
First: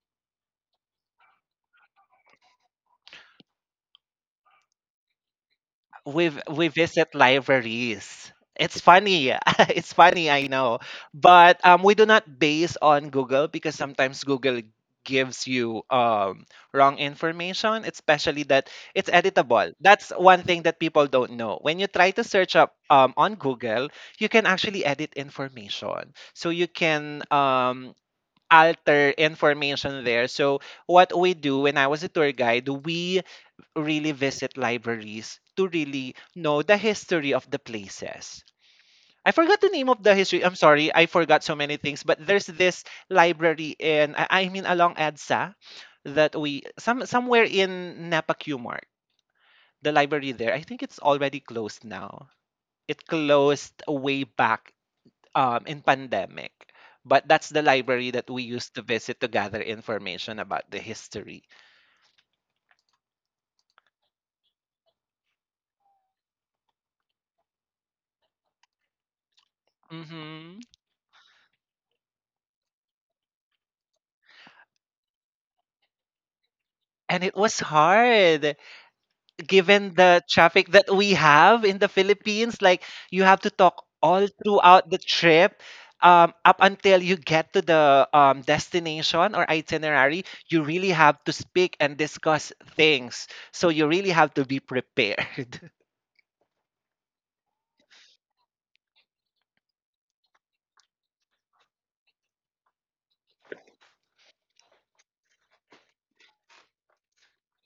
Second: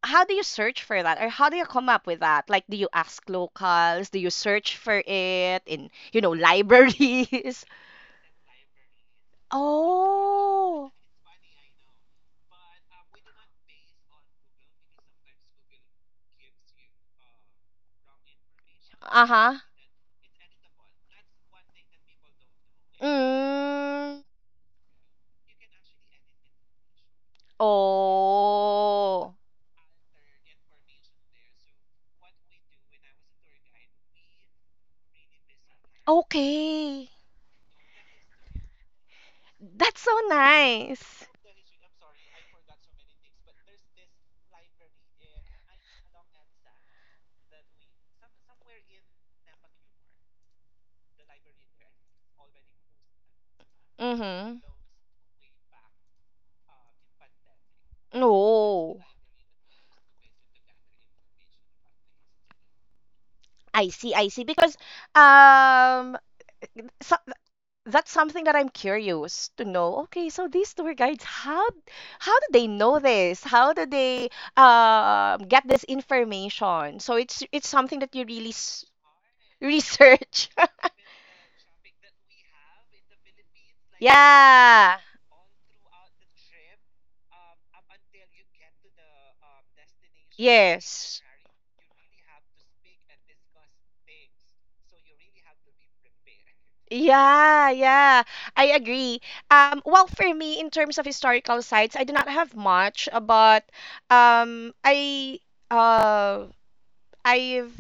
Speaker 1: how do you search for that, or how do you come up with that? Like, do you ask locals? Do you search for it in, you
Speaker 2: we
Speaker 1: know,
Speaker 2: v- we visit
Speaker 1: libraries?
Speaker 2: libraries. It's funny. It's funny, I know.
Speaker 1: Oh,
Speaker 2: But we do not base on Google because sometimes Google gives you, wrong information, especially that it's
Speaker 1: uh-huh.
Speaker 2: editable. That's one thing that people don't know. When you try to search up on Google,
Speaker 1: Mm,
Speaker 2: you can actually edit information. So you can, alter
Speaker 1: oh,
Speaker 2: information there. So what we do when I was a tour guide, we really visit libraries to really know the
Speaker 1: okay.
Speaker 2: history of the places. I forgot the name
Speaker 1: That's
Speaker 2: of the
Speaker 1: so
Speaker 2: history. I'm sorry, I
Speaker 1: nice.
Speaker 2: forgot so many things. But there's this library in, I mean, along EDSA, that we somewhere in Napa Q Mart, the library there. I think it's already closed now. It closed way
Speaker 1: Mm-hmm.
Speaker 2: back, in pandemic, but that's the library that we used to
Speaker 1: Oh,
Speaker 2: visit to gather information about the history.
Speaker 1: I see, I see. Because um, so, that's something that I'm curious to know. Okay, so
Speaker 2: Hmm.
Speaker 1: these tour guides, how do they know this? How do they get this information? So
Speaker 2: And
Speaker 1: it's
Speaker 2: it
Speaker 1: it's
Speaker 2: was
Speaker 1: something that you really
Speaker 2: hard, given the
Speaker 1: research.
Speaker 2: traffic that we have in the Philippines, like you have to talk all
Speaker 1: Yeah.
Speaker 2: throughout the trip. Up until you get to the destination or itinerary, you really
Speaker 1: Yes.
Speaker 2: have to speak and discuss things. So you really have to be prepared.
Speaker 1: Yeah, yeah, I agree. Well, for me, in terms of historical sites, I do not have much, but I uh, I've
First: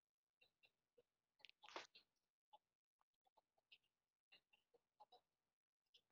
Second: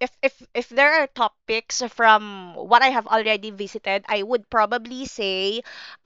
Speaker 1: if if there are topics from what I have already visited, I would probably say,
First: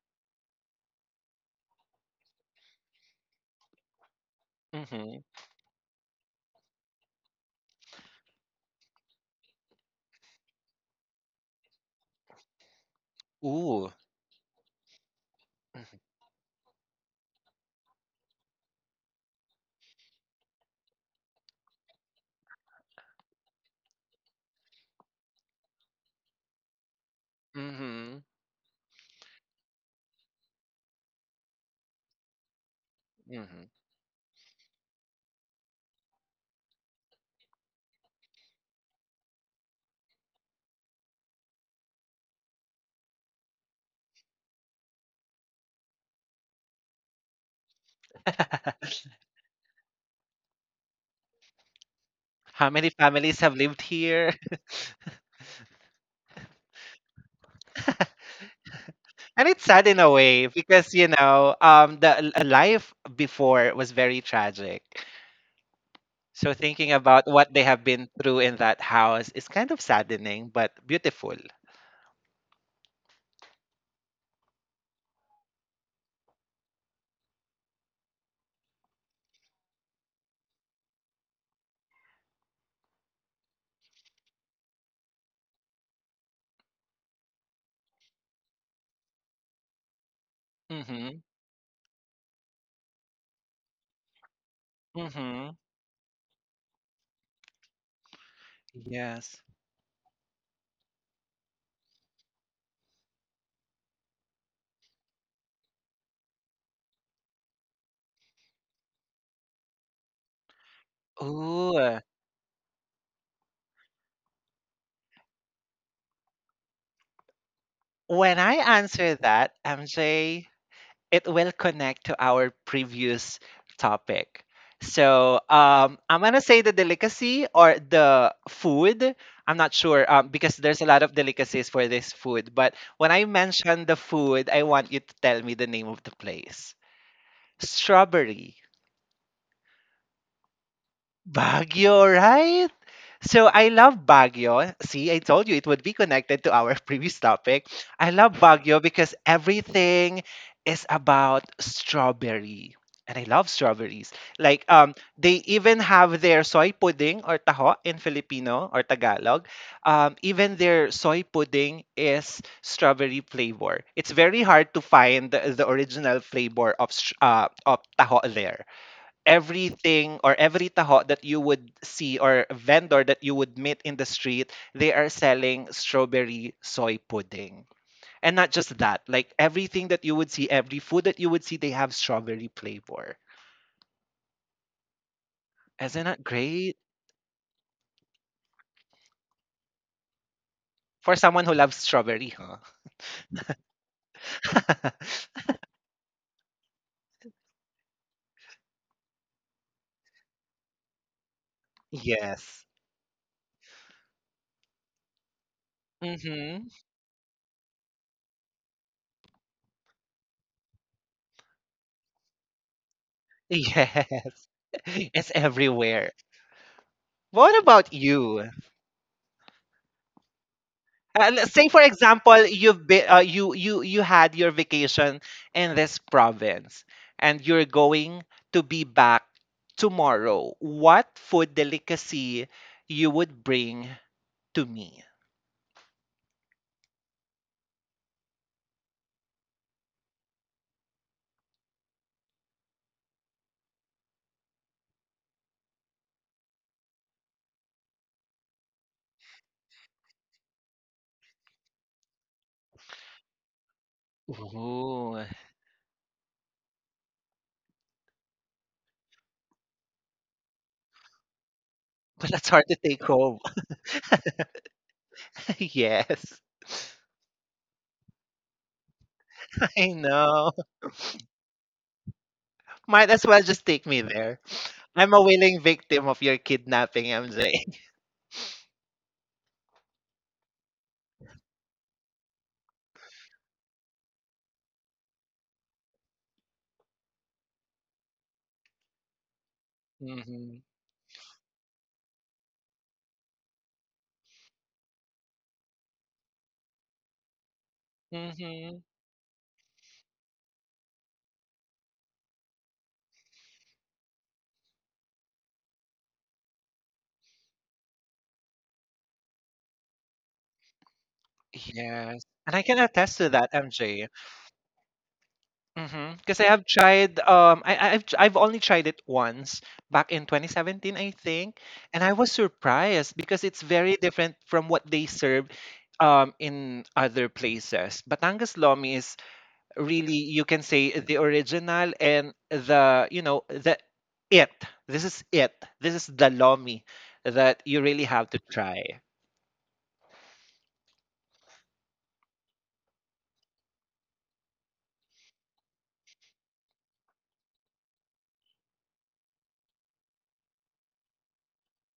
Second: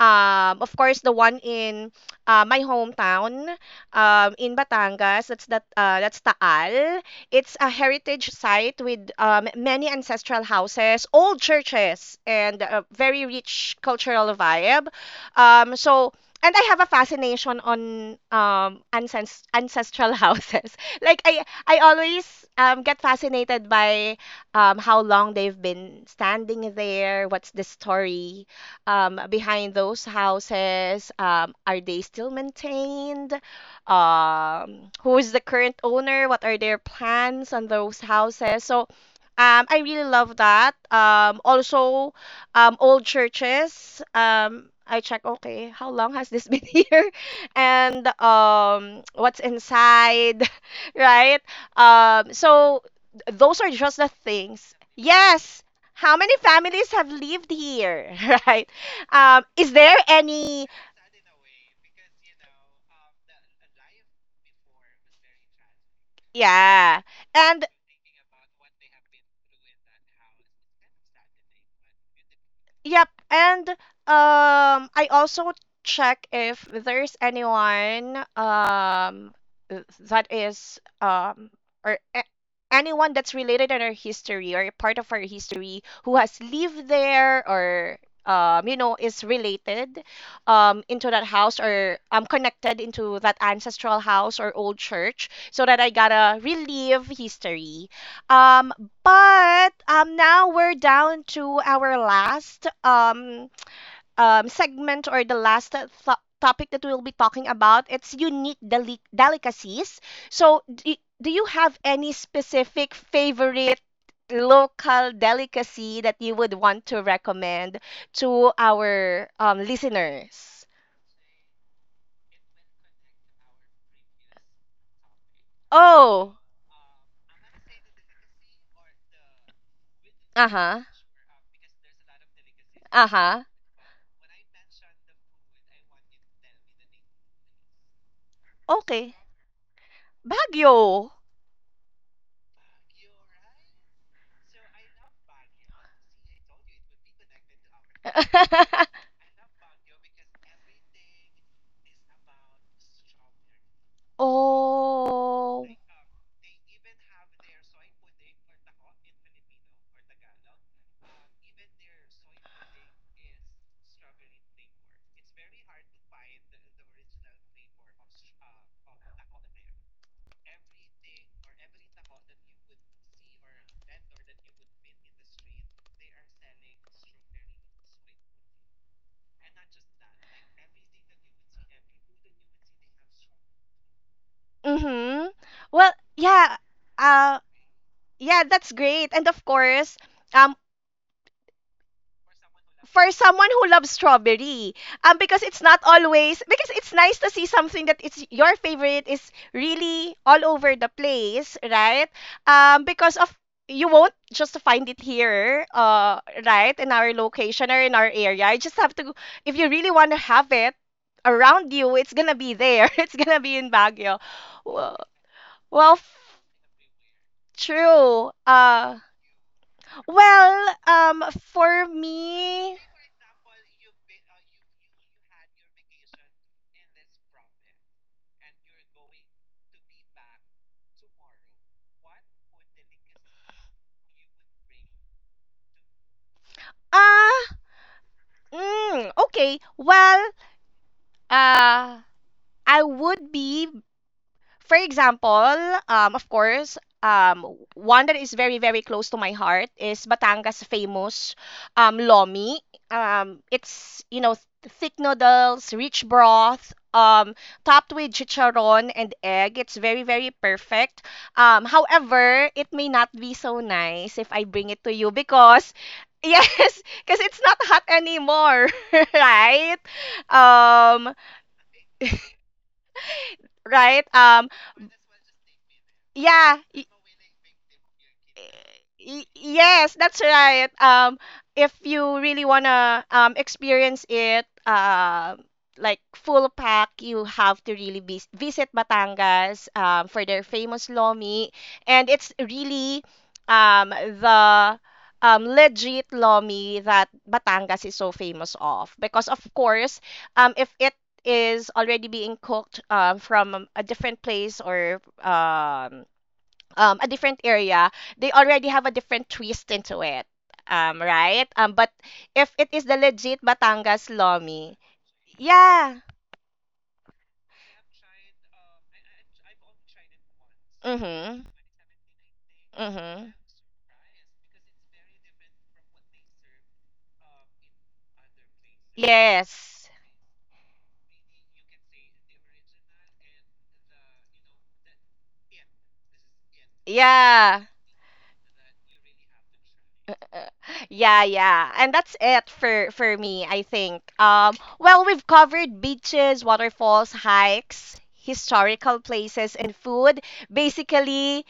Speaker 1: of course, the one in, my hometown, in
Speaker 2: Hmm.
Speaker 1: Batangas. That's that. That's Taal. It's a heritage site with many ancestral houses, old churches, and a very
Speaker 2: Ooh.
Speaker 1: rich cultural vibe. So. And I have a fascination on ancestral houses. Like I, I always get fascinated by how long they've been standing there. What's the
Speaker 2: Mm-hmm.
Speaker 1: story behind those houses? Are they still maintained?
Speaker 2: Mm-hmm.
Speaker 1: Who is the current owner? What are their plans on those houses? So I really love that. Also, old churches. I check, okay, how long has this been here? And what's inside, right?
Speaker 2: How many
Speaker 1: So
Speaker 2: families have
Speaker 1: those
Speaker 2: lived
Speaker 1: are just the
Speaker 2: here?
Speaker 1: things. Yes. How many families have lived here, right?
Speaker 2: And it's sad
Speaker 1: Is
Speaker 2: in a
Speaker 1: there
Speaker 2: way
Speaker 1: any?
Speaker 2: because, you know, the life before was very tragic. So thinking
Speaker 1: Yeah.
Speaker 2: about what they have
Speaker 1: And
Speaker 2: been through in that house is kind of saddening but beautiful.
Speaker 1: yep, and I also check if there's anyone that is or a- anyone that's related in our history or part of our history who has lived there, or you know, is related into
Speaker 2: Mhm.
Speaker 1: that house, or connected into that ancestral house or old church,
Speaker 2: Mhm.
Speaker 1: so that I gotta relive history. Um,
Speaker 2: Yes.
Speaker 1: but now we're down to our last segment, or the last topic that we'll be talking about. It's unique delicacies. So, do, do you have
Speaker 2: Ooh.
Speaker 1: any specific favorite local delicacy that you would want to recommend
Speaker 2: When
Speaker 1: to
Speaker 2: I answer
Speaker 1: our
Speaker 2: that, MJ,
Speaker 1: listeners?
Speaker 2: it will connect to our previous topic. So I'm
Speaker 1: Oh,
Speaker 2: gonna say the delicacy or the food. I'm not sure,
Speaker 1: uh
Speaker 2: because
Speaker 1: huh,
Speaker 2: there's a lot of delicacies for this food. But
Speaker 1: uh
Speaker 2: when I
Speaker 1: huh.
Speaker 2: mention the food, I want you to tell me the name of the place. Strawberry.
Speaker 1: Okay, Baguio.
Speaker 2: Baguio, right? So I love Baguio. See, I told you it would be connected to our previous topic. I love Baguio because everything is about strawberry. And I love strawberries. Like they
Speaker 1: Oh,
Speaker 2: even have their soy pudding or taho in Filipino or Tagalog. Even their soy pudding is strawberry flavor. It's very hard to find the original flavor of of taho there. Everything or every taho that you would see or vendor that you would meet in the street, they are selling strawberry soy pudding. And not just that, like everything that you would see, every food that you would see, they have strawberry flavor.
Speaker 1: mm-hmm. Well,
Speaker 2: Isn't that
Speaker 1: yeah,
Speaker 2: great?
Speaker 1: uh, yeah, that's great. And of course, uh,
Speaker 2: For someone who loves strawberry, huh?
Speaker 1: for someone who loves strawberry, because it's not always, because it's nice to see something that it's your favorite is really all over the place, right?
Speaker 2: Yes.
Speaker 1: Because of You won't just find it here, right
Speaker 2: Mm-hmm.
Speaker 1: in our location or in our area. You just have to, if you really want to have it around you, it's gonna be there. It's gonna be in Baguio.
Speaker 2: Yes.
Speaker 1: well,
Speaker 2: It's
Speaker 1: well f-
Speaker 2: everywhere. What about
Speaker 1: True.
Speaker 2: you?
Speaker 1: Well um
Speaker 2: Let's say
Speaker 1: for
Speaker 2: for example,
Speaker 1: me.
Speaker 2: you had your vacation in this province, and you're going to be back tomorrow. What food delicacy you would bring to me?
Speaker 1: uh Mm, okay. Well, uh, I would be for example, of course, um, one that is very, very close to my heart is Batangas famous lomi. It's, you know,
Speaker 2: Ooh,
Speaker 1: thick noodles, rich broth, topped with chicharon and egg. It's very, very perfect.
Speaker 2: well, that's hard to take
Speaker 1: However,
Speaker 2: home.
Speaker 1: it may not be so nice if I bring it to you
Speaker 2: Yes,
Speaker 1: because, yes, because it's not hot anymore,
Speaker 2: I
Speaker 1: right?
Speaker 2: know.
Speaker 1: Um,
Speaker 2: Might as well just take me there.
Speaker 1: right? Um,
Speaker 2: I'm a willing victim of your kidnapping,
Speaker 1: yeah,
Speaker 2: MJ.
Speaker 1: Yes, that's right. If you really wanna experience it, like full pack, you have to really visit Batangas
Speaker 2: Hmm.
Speaker 1: for their famous lomi, and it's really the legit lomi that Batangas is so
Speaker 2: Hmm.
Speaker 1: famous of, because of course if it is already being cooked from a different place or um a different area, they already have a different twist into it. Right?
Speaker 2: Yes,
Speaker 1: But
Speaker 2: and I can
Speaker 1: if
Speaker 2: attest
Speaker 1: it
Speaker 2: to
Speaker 1: is
Speaker 2: that,
Speaker 1: the legit
Speaker 2: MJ.
Speaker 1: Batangas Lomi,
Speaker 2: Mhm, Kasi
Speaker 1: yeah.
Speaker 2: I've tried I've only tried it once back in 2017, I think,
Speaker 1: Mm-hmm.
Speaker 2: and I was surprised because it's
Speaker 1: Mm-hmm.
Speaker 2: very different from what they serve in other places. Batangas Lomi is really,
Speaker 1: Yes.
Speaker 2: you can say, the original and the, you know, the it. This is it. This is the Lomi that you really have to
Speaker 1: Yeah.
Speaker 2: try.
Speaker 1: Yeah, yeah. And that's it for me, I think. Well, we've covered beaches, waterfalls, hikes, historical places, and food. Basically,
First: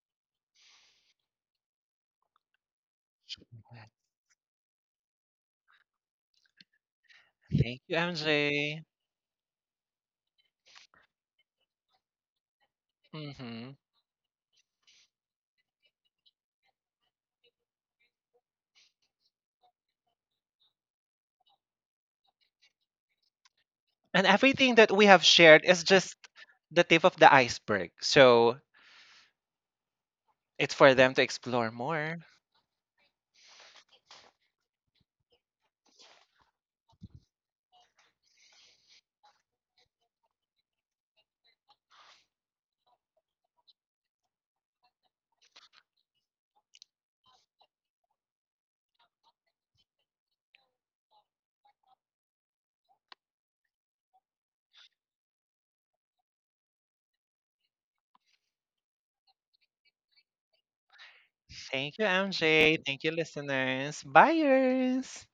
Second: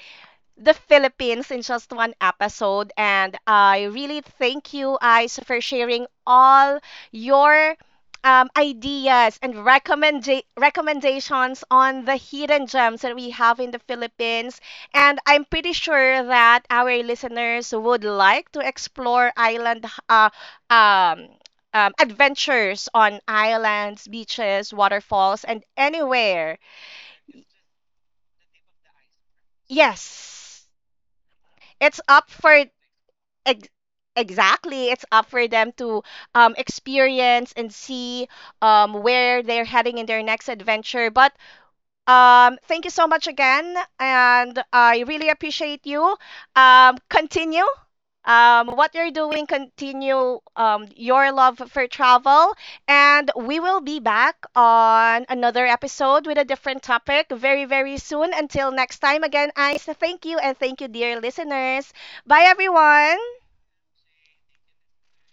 Speaker 1: the Philippines in just one episode. And I really thank you, guys, for sharing all your
Speaker 2: Thank you, MJ.
Speaker 1: ideas and recommendations on the hidden gems that we have in
Speaker 2: Hmm.
Speaker 1: the Philippines. And I'm pretty sure that our listeners would like to explore island, um, adventures on islands,
Speaker 2: And
Speaker 1: beaches,
Speaker 2: everything that we have
Speaker 1: waterfalls, and
Speaker 2: shared is just
Speaker 1: anywhere.
Speaker 2: the tip of the iceberg. So
Speaker 1: Yes.
Speaker 2: it's for them to explore
Speaker 1: It's
Speaker 2: more.
Speaker 1: up for Ex- Exactly. It's up for them to experience and see where they're heading in their next adventure. But thank you so much again, and I really appreciate you. Continue. What you're doing, continue your love for travel, and we will be back on another episode with a different topic very, very soon. Until next time, again, I thank you, and thank you, dear listeners.
Speaker 2: Thank you,
Speaker 1: Bye,
Speaker 2: MJ. Thank you,
Speaker 1: everyone.
Speaker 2: listeners. Buyers.